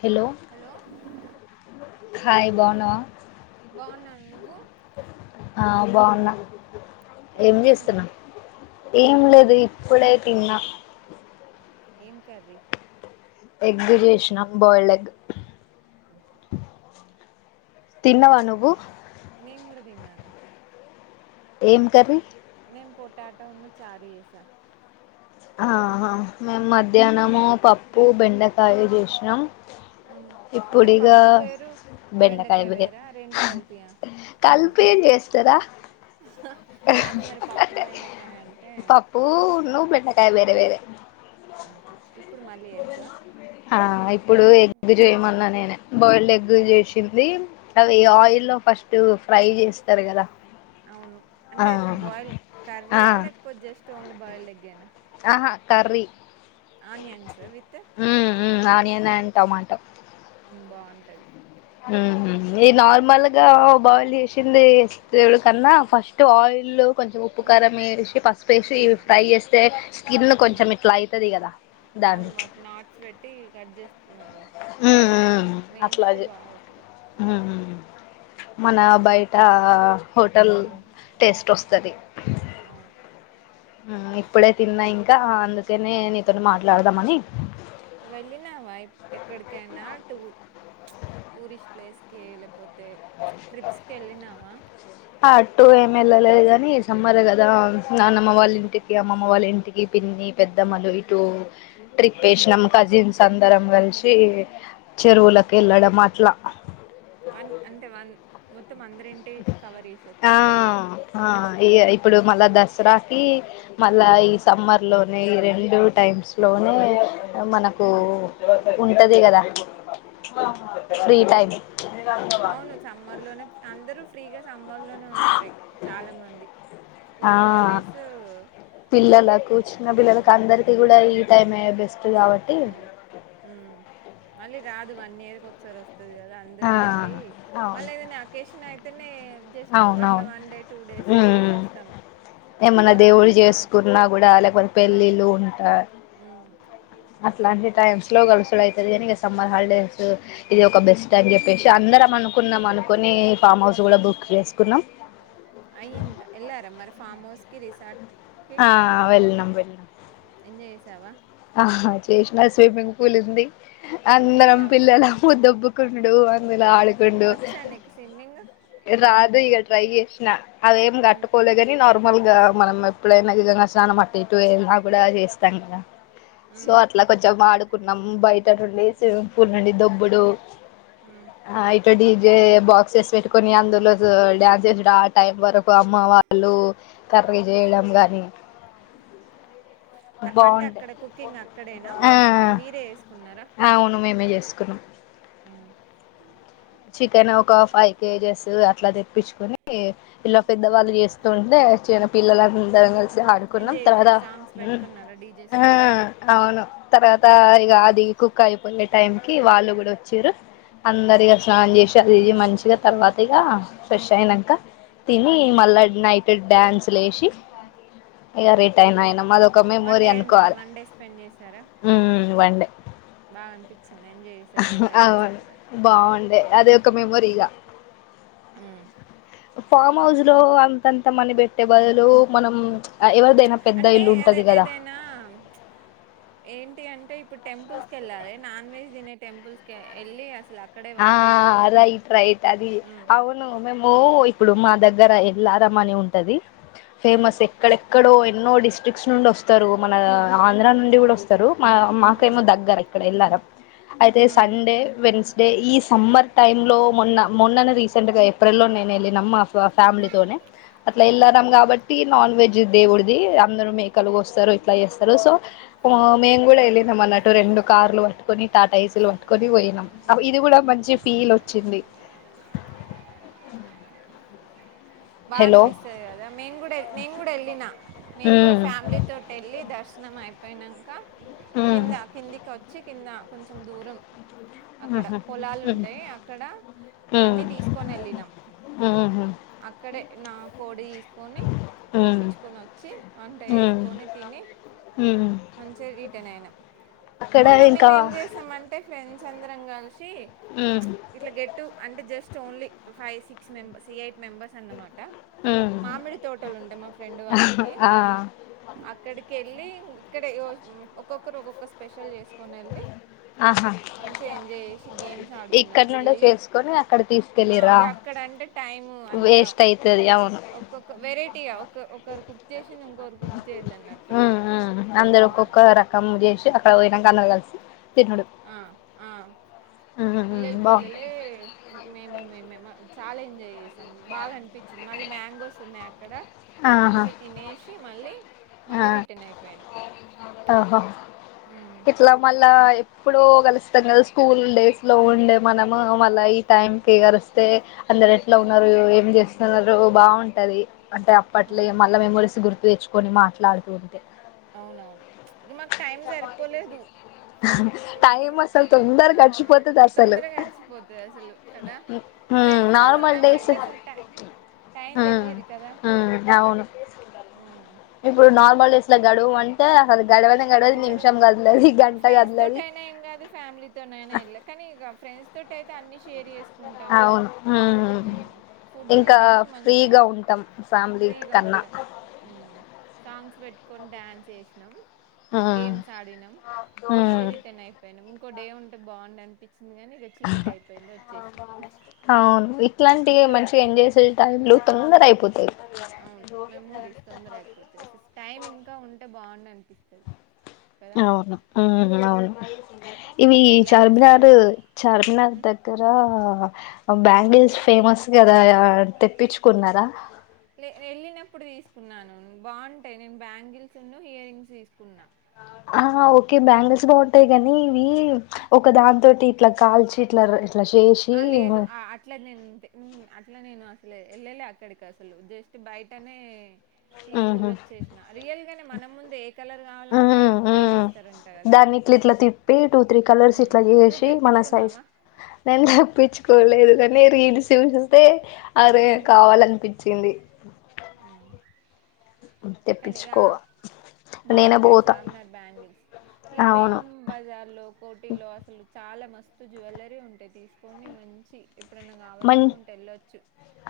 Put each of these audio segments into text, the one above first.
Hello hello hi బాగున్నావా బాగున్నాను నువ్వు ఆ బాగున్నా ఎం ఏం జేస్తున్నావ్ చేస్తున్నావ్ ఏం లేదు ఇప్పుడే తిన్నా ఏం కర్రీ ఎగ్ చేషిన బయిల్డ్ ఎగ్ అ తిన్నవా నువ్వు నేను కూడా తిన్నాను ఏం కర్రీ నేన్ పోటాటొ ఉన్ను చారు ఎసా ఆహా మేమ్ మధ్యాహనము పప్పు బెండకాయ చేసినాం అ అంటే ఇప్పుడిగా పప్పు వేరు బెండకాయ వేరా రెండు కలిపియా కలిపి ఏ చేస్తారా కాదు మరి పప్పు బెండకాయ అంటే పప్పు ను బెండకాయ వేరే వేరే ఆహా. ఇప్పుడు మళ్ళీ ఎగ్గా ఆ ఇప్పుడు ఎగ్ చేయ్మన్నా నేనే బాయిల్డ్ ఎగ్ చేసింది అవి ఆయిల్ ఫస్ట్ ఫ్రై చేస్తారు కదా అవును అంటే ఆ బాయిల్డ్ ఆ కర్రీయా లేకపోతే జస్ట్ ఓన్లీ బాయిల్డ్ ఎగ్గేనా ఆహ curry onions with and tomato బాగుంటది ఉహ్మ్ ఈ నార్మల్గా బాయిల్ చేసింది దేనుడు కన్నా ఫస్ట్ ఆయిల్లో కొంచెం ఉప్పు ఉమ్, కారం ఎసి పసుపు ఎసి ఉమ్, ఫ్రై చేస్తే స్కిన్ ఉమ్. కొంచెం ఇట్లా అయితది కదా దాన్ని అవును వాటిక్ నాట్స్ పెట్టి కట్ చేస్తున్నాది వేయించితే బాగా వస్తది ఉమ్ ఉమ్ మన బయట హోటల్ ఉమ్ టేస్ట్ వస్ తది అవును ఉమ్ ఇప్పుడే తిన్నా ఇంకా అందుకేనే నీతోటీ మాట్లాడుదామని వెళ్ళినావా ఎక్కడికైనా టూ టూరిస్ట్ ప్లేస్కి లే క్పోతే ట్రిప్స్కిళ్ళినావా టూ ఏమేల్లలేదు గని సమ్మర్ గదా నాన్నమ్మ వాళ్లింటికి అమ్మ అమ్మ వాళ్ళ ఇంటికి పిన్ని పెద్దమ్మలు ఇటు ట్రిప్ ఎసినాం కజిన్స్ అందరం కల్సి ఉమ్ చెరువులక్ ఎళ్ళడం అట్లా వన్ అంటే వన్ మొత్తం అందరింటి కవర్ చేసి ఆ వచ్చేసినావా మ ఇగ ఇప్పుడు మళ్ళా దస్ స్రాకి మళ్ళా ఈ సమ్మర్లోనే ఈ రెండు టైమ్స్లోనే మనకు ఉమ్, ఉంటది గదా ఏంటిది అవును సమ్మర్ లోనే అందరూ ఫ్రీగా సమ్మర్లోనే ఉంటారె చాలా మంది ఆ స్కూల్ హాలిడేస్ పిల్లలకు చిన్న ఉమ్ పిల్లలకు అందరికి కూడా ఈ టైమే బెస్ అవును ఉమ్ మళ్ళీ రాదు వన్ ఇయర్కి ఒకసారి వస్ తది కదా అందరి ఆ ఇంటికి మళ్ళ అవును ఏదన్నా అకేషన్ అయితనే జస్ట్ అట్లా అవునవును వన్ డే టూ డేస్ ఉమ్ వెళ్లేసస్తాం ఏమన్నా దేవుడిక్ చేసుకున్నా కూడా లేకపోతే ఆ పెళ్ళిళ్ళు ఉంటా ఉమ్ అ ట్లాంటి టైమ్స్లో గలుసుడు అయితది గనీ ఇగ సమ్మర్ హాల్డేస్ ఇది ఒక బెస్ట్ అని చెప్పేశి అందరం అనుకు కున్నాం అనుకొని ఫామ్ హౌస్ కూడా బుక్ చేసుకున్నాం అయింద్ ఎళ్లారా మరి ఫామ్ హౌస్ కి రిసార్ట్ ఆ వెళ్ళం వెళ్ళం ఎంజాయ్ చేసావా ఆ చేసిన స్విమ్మింగ్ పూల్ ఉంది అందరం చేసావా పిల్లలము దొబ్బు కండుడు అందుల ఆడుకుండు వచ్చా నీకు స్విమ్మింగ్ రాధు ఈగ ట్రై చేశిన అదెం ఉమ్ కట్టుకోలే గని నార్ నార్మల్ గా మనం ఎప్పుడైనా గంగా స్నానం అట్టటి ఇటున్నా కూడా చేస్తాం కదా సో ఉమ్ అట్లా కొంచెం ఆడుకున్నాము బయట నుండి స్విమ్మింగ్ పూల్ నుండి దొబ్బుడు ఉమ్ ఆయి డజే బాక్సెస్ పెట్టుకొని అందులో డ్యాన్స్ చేసాడు ఆ టైం వరకు అమ్మ వాళ్ళు కర్రీ చేయడం గాని వంట బాగుండే అక్కడ కుకింగ్ అక్కడేనా మా ఆ మీరే వేసుకున్నారా అవును మేమే చేసుకున్నాం ఆ చికెన్ ఒక ఫైవ్ కేజెస్ అట్లా తెప్పించుకుని ఇట్లా ఉమ్ పెద్దవాళ్ళు చేస్తుంటే చిన్నపిల్లలు అందరు కలిసి ఆడుకున్నాం ఎంజాయ్ తర్వాతా చేసేది సాంగ్స్ పెట్టుకున్నారా డీజే ఆ సాంగ్స్ అవును తర్వాత ఈ అదిగి కుక్ అయిపోయే టైంకీ వాళ్ళు కూడా వచ్చారు ఉమ్ అందరి స్నానం చేసి అది ఇది మంచిగా తర్వాత ఇక ఫ్రెష్ అయినాక తిని ఉమ్ మళ్ళ నైట్ డ్యాన్స్ లేసి ఇక రిటైన్ అయినా మాదొక వన్ మెమోరీ డే ఉన్నారా అనుకోవాలి వన్ డే స్పెండ్ చేసారా వన్ బాగా అనిపించింది ఎంజసారు కజిన్స్ అంతా అంటే అదొ ఒక మెమ్మొరీగా ఆ ఫామ్ హౌస్ లో అంతంత మని పెట్టే బదులు మనం ఎవరిదైనా పెద్ద అంటే ఇల్లు ఏద ఉంటది కదా ఏదైనా ఏంటి అంటే అ ఇప్పుడు టెంపుల్స్ క వెళ్లాలి నాన్ వెజ్ తినే టెంపుల్స్ కి ఎల్లి అసలు అ ఆ రైట్ రైట్ అది ఉమ్ అవును ఓ ఇప్పుడు మా దగ్గర ఎల్లరమని ఉంటది ఉమ్ ఫేమస్ ఎక్కడెక్కడో ఎన్నో డిస్ట్రిక్ట్స్ నుండి వస్తారు మన ఆంధ్రా నుండి కూడా వస్తారు మా ఉమ్ మాకేమో దగ్గర అ ఎ అయితే ఉమ్ సండే వెడ్నెస్డే అదే ఈ సమ్మర్ టైమ్ లో మొన్న మొన్ననే రీసెంట్ గా ఏప్రిల్ లో నేను వెళినమా ఫ్యామిలీతోనే అట్లా ఎ కాబట్టి నాన్ వెజ్ దేవుడిది అందరు మేకలు కోస్తారు ఇట్లా చేస్తారు సో మేం కూడా వెళ్ళినాం అన్నటు రెండు కార్లుట్టుకొని టాటా ఏసీలు పటుకొని పోయినాం ఇది కూడా మంచి ఫీల్ వచ్చింది బా హలో అనిపిస్తుది కదా మేను కూడా మేను కూడా వెళ్ళిన మేము కూడా ఉమ్ ఫ్యామిలీ తోటి వెళ్ళి దర్శం అయిపోయినాక ఉమ్ కింద కిందికి వచ్చి కింద కొంచెం దూరం అక్కడ ఉహు పొలాలు ఉమ్ ఉంటాయి అక్కడ అన్ని తీసుకొని వెళ్ళినాం ఉహ్మ్ అక్కడే నా కోడి సుకొని ఉమ్ కోపించుకొని వచ్చి వంట ఉమ్ వేసుకొని తిని ఉమ్ మంచి రిటర్న్ అయినాం అక్కడ మొన్న ఇంకా మేము ఏం చేసామంటే ఫ్రెండ్స్ అందరం కలిసి ఉమ్ ఇ గెట్ అంటే జస్ట్ ఓన్లీ ఫై సిక్స్ మెం ఎయిట్ అన్నమాట ఉమ్ మామిడి తోటలు ఉంటే మా ఫ్రెండ్ వాళ్ళకి ఆ అక్కడికి క వెళ్ళి ఇక్కడ ఒక్కొక్కరు ఒక్కొక్కరు స్పెషల్ చేసుకొని వెళ్ళి ఆహా మంచిగా ఎంజాయ్ చేసి గేమ్స్ ఆడుకున్నాం ఇక్కడ నుండే పిల్లలు చేసుకొని అక్కడ తీసుకెళ్ళిరా అక్కడ అంటే టైం వేస్ట్ అయితది అవును ఏటి ఒక ఒకరు కుక్ చేసింది ఇంకోకరు కుక్ చేయొద్దు అన్నట్టు ఆ ఆ అందరు ఒక్కొక్క రకం చేసి అక్కడ పోయినాక అందరు కలిసి తినుడు ఆ ఆ ఉమ్ ఉమ్ పిల్లల బాగుంటది పిల్లలే మేము మేమే మా చాలా ఎంజాయ్ చేసాము బాగా అనిపించింది. మళ్ళీ మ్యాంగోస్ ఉన్నాయి అక్కడ ఆహా మంచిగా తినేసి మళ్ళీ మళ్ళీ రిటర్న్ అయిపోయాను. ఆహా ఇట్లా మళ్ల ఇప్పుడు కలుస్తాం కదా స్కూల్ డేస్ లో ఉండే మనము మళ్ళ ఈ టైంకి కలిస్తే అందరు ఎట్లా ఉన్నారు ఏం చేస్తున్నారు బావుంటది. అంటే అప్పట్లో అవును మళ్ళా మెమోరీస్ గుర్తు తెచ్చుకొని మాట్లాడుతూ ఉంటే అవునవును ఇక మాకు టైం సరిపోలేదు టైం అసలు తిందరగా గడించి పోతది. తొందరగా గడిచిపోతది అసలు కదా ఉమ్ ఫ్రెండ్స్ తో నార్మల్ ఉన్నామ డేస్ అంటే అసలు టంక్ టైం ఉమ్ తెలియదు కదా ఉమ్ అవును మ్ ఇప్పుడు నార్మల్ డేస్ లో గడువు అంటే అ అసలు గడవది ఫ్రెండ్స్ తోట కదలది అయినా ఏం కాదు ఫ్యామిలీ తోనాయనా వెళ్ళ కానీ ఫ్రెండ్స్ తోటి అయితే అన్ని షర్ చేస్ అవును మ్ ఫుడ్ ఇంకా తినేసి మంచిగా ఫ్రీగా ఉంటాం ఫ్యామిలీ ఫ్రీగా కన్నా ఉంటాం అ ఆ ఉమ్, సాంగ్స్ పెట్టుకొని డ్యాన్స్ చేసినాం గేమ్స్ ఆడినాం మళ్ళీ ఉమ్ రిటర్న్ అయిపోయినాం. ఇంకో డే ఉంటే బావుం అనిపించి ఆహా అవును ఇట్లాంటి అప్పుడ మనిషిగా ఏం చేసే టై లో తొందరై అవును మెమోరీస్ తొందర అయిపోతది అసలు టైమ్ ఇంకా ఉంటే బావుంది అనిపిస్తుది. అవును ఉ అవును ఇవి వెళ్ళాలి అసలు చార్మినార్ చార్మినార్ ద గ్గర బ్యాంగిల్స్ ఫేమస్ కదా అ తెప్పించుకున్నారా? లే వెళ్ళినప్పుడు తీసుకున్నాను బావుంటాయి. నేను బ్యాంగిల్స్ ను ఇయర్ రింగ్స్ తీసుకున్నా ఆహ ఓకే బ్యాంగల్స్ బాగుంటాయి గాని ఇవి ఒక దానితోటి ఇట్లా కాల్చి ఇట్లా ఇట్లా చేసి ఆ లేదు ఉహు అ అట్లా నేను ఉంటే అట్లా నేను అలే వెళ్ళలే అక్కడికి అసలు జస్ట్ బయటనే తీసుకొని వచ్చేసిన రియల్ గానే మనం ముందు ఏ కలర్ కావాలంటే ఉమ్ అది ఉమ్ చేసిస్తారంట కదా దాన్ని ఇట్లా ఇట్లా తిప్పి టూ త్రీ కలర్స్ ఉమ్ ఇట్లా నువ్వు చేసి మన సైజ్ తెప్పించుకున్నావా నే తప్పించ కోలేదు కాని రీల్స్ చూసింతే అదే ఉమ్ కావాలనిపించింది. ఆ కానీ తెప్పించుకోవ నేనే బాగుంటాయి పోతా చామ్నార్ బ్యాంగిల్స్ ఈ అవును బేగం బజార్ లో, కోటీలో అసలు చాలా మస్తు వ జ్యువెలరీ ఉంటాయి తీసుకొని మంచి ఎప్పుడన్నా మన్ కావాలనుకుంటే వెళ్ళొచ్చు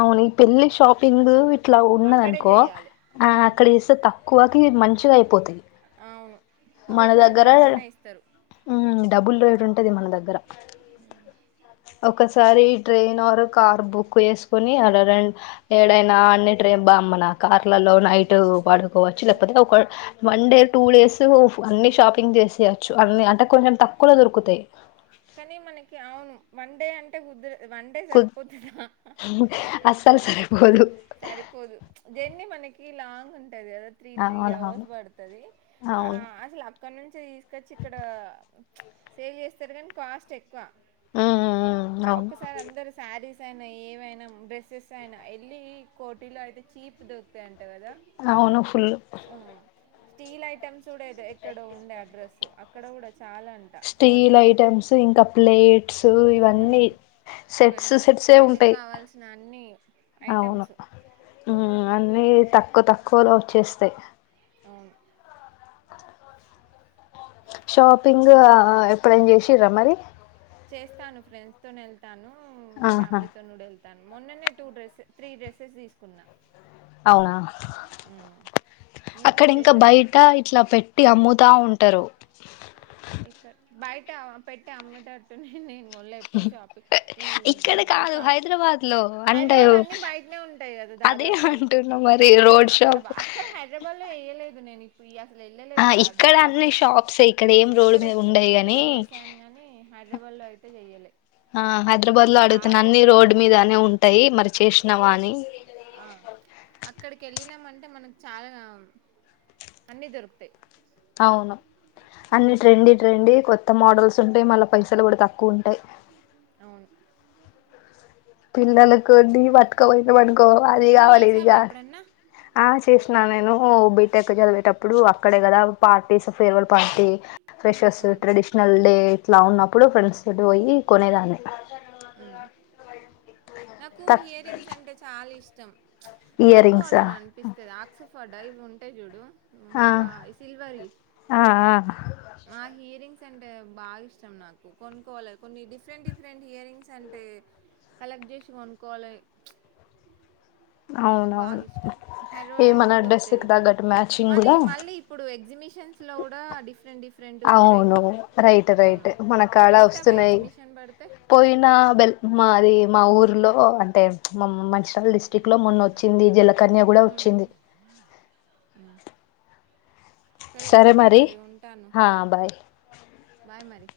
అవును ఇ పెళ్ళి షాపింగ్ ఇట్లా ఉన్నద అక్కడే అనుకో చేయాలి ఆ ఉమ్ అక్కడ ఇస్తే తక్కువకి మంచిగా అయిపోతుది. అవును హోల్సేల్ కావాలన్నా ఇస్తారు మ్మ్ డబుల్ రేట్ ఉంటది మన దగ్గర ఒకసారి ట్రైన్ ఆర్ కార్ బుక్ చేసుకుని అలా రెం ఏడైనా అన్ని ట్రైన్ బామ్మనా కార్ల లో నైట్ వాడుకోవచ్చు ఉమ్ లేకపోతే ఒక వన్ డే టూ డేస్ అన్ని షాపింగ్ చేసేయచ్చు అన్ని అంటే కొంచెం తక్కువలో దొరుకుతాయి. కానీ మనకి అవును వన్ డే అంటే ముద్రు కు అసలు సరిపోదు జన్ని మనకి లాంగ్ ఉంటది కదా త్రీ త్రీ అవర్స్ అవునవును పడుతది ఆ అవును అసలు అక్కడ నుంచి తీసుకొచ్చి ఇక్కడ సేవ్ చేస్తారు కానీ కాస్ట్ ఎక్కువ మ్మ్ అవును ఒక్కసారి అందరు శారీస్ అయినా ఏమైనా డ్రెస్సెస్ అయినా వెళ్లి కోటిలో అయితే చీప్ దొరుకుతాయింట అవును ఫుల్ స్టీల్ ఐటమ్స్ కూడాదో ఎక్కడో ఉండే అడ్రస్ అక్కడ కూడా చాలా అంట అవన్నీ స్టీల్ చూస్తే ఐటమ్స్ ఇంకా ప్లేట్స్ ఇవన్నీ ఉమ్ సెట్స్ ఇవన్నీ సెట్స్ పెళ్ళికి ఉంటాయి కావాల్సిన అన్ని అవును ఐటమ్స్ ఉమ్ అన్ని తక్కువ తక్కువలో వచ్చేస్తాయి అవును షాపింగ్ ఆ ఎప్పుడైం చేసిరా మరి చేస్తాను ఫ్రెండ్స్ తో వెళ్తాను ఆహా ఫ్యామిలీతోను వెళ్తా మొన్ననే టూ డ్రెస్సెస్ త్రీ డ్రస్సెస్ తీసుకున్నా అవునా ఆ అక్కడింకా బయట ఇట్లా పెట్టి అమ్ముతా ఉంటారు ఇక్కడ బయట పెట్టటి అమ్మేటట్టున్నా నేను ఎప్పుడు షాపి ఈ ఇక్కడ కాదు షా హైదరాబాద్ లో అంటే హైదరాబాద్ అన్ని బయటనే ఉంటాయి కదా అదే దాదాపు అంటున్న మరి రోజు అక్కడ అక్కడ హైదరాబాద్ లో వయలేదు నేను ఇప్పుడు అసలు ఆ వెళ్ళలేదు ద ఇక్కడ దాదాపు అన్ని షాప్సే ఏం రోడ్ ఇక్కడ మీద ఉండయి ఇక్కడ గాని చేసాను కాగాని హైదరాబాద్ అయితే చెయ్యలే ఆ హైదరాబాద్ లో అడుగుతున్నా చాలా అన్ని రోడ్డు మీదనే ఉంటాయి మరి చేసినావా ఆ అని ఆ అక్కడికి వెళ్ళినామంటే టే మనకు చాలా అన్ని దొరుకుతాయి అవును అన్ని ఉమ్ ట్రెండీ ట్రెండీ కొత్త మోడల్స్ ఉంటాయి మళ్ళా పైసలు కూడా తక్కువ ఉంటాయి అవును పిల్లలకు నీ పతుకపోయినాం అనుకో అది నువ్వు కావాలి ఇది చేసావా కావాలి ఎప్పుడన్నా ఆ చేస నా నేను బీటెక్ చదివేటప్పుడు అక్కడే కదా పార్టీస్ ఫేర్వెల్ పార్టీ ఫ్రెషస్ ఉమ్ ట్రెడిషనల్ డే ఇట్లా ఉన్నప్పుడు ఫ్రెండ్స్ చ ఉమ్ పోయి కొనేదనీ ఉమ్ నాకు హియర్ రంగ్స్ అంటే చాలా ఇష్టం ఇయర్ రింగ్స్ కొనుకోవాలని అనిపిస్తుది ఆ ఫ డ్రైవి ఉంటే చూడు ఆ మా ఆ ఆ మాహీర్ ఇయరింగ్స్ అంటే బాగా ఇష్టం నాకు కొనుక్కోవాలి కొన్ని డిఫరెంట్ డిఫరెంట్ ఇయరింగ్స్ అంటే కలెక్ట్ చేసి కొనుకోవాల బాగా అవునవును ఇష్టం ఈ హెరోలు మన అయితేనే దొకుతాయి డ్రెస్సుకి కదా తగ్గట్టు మ్యాచింగ్ మనీ కూడా మళ్ళీ ఇప్పుడు ఎగ్జిబిషన్ న్స్ లో కూడా డిఫెంట్ డిఫెన్ అవును రైట్ రైట్ మన కాడ వెళ్తావా వస్తున్నాయి ఎగ్జిబిషన్ పడితే పోయినా బెల్ మా అది మా ఊర్లో అంటే మా మంచిరాల డిస్టి్రిక్ లో మొన్న వచ్చింది జల కన్య కూడా మ్మ్ వచ్చింది సరే ఓకే మరి ఉంటాను హా బాయ్ బాయ్ మరి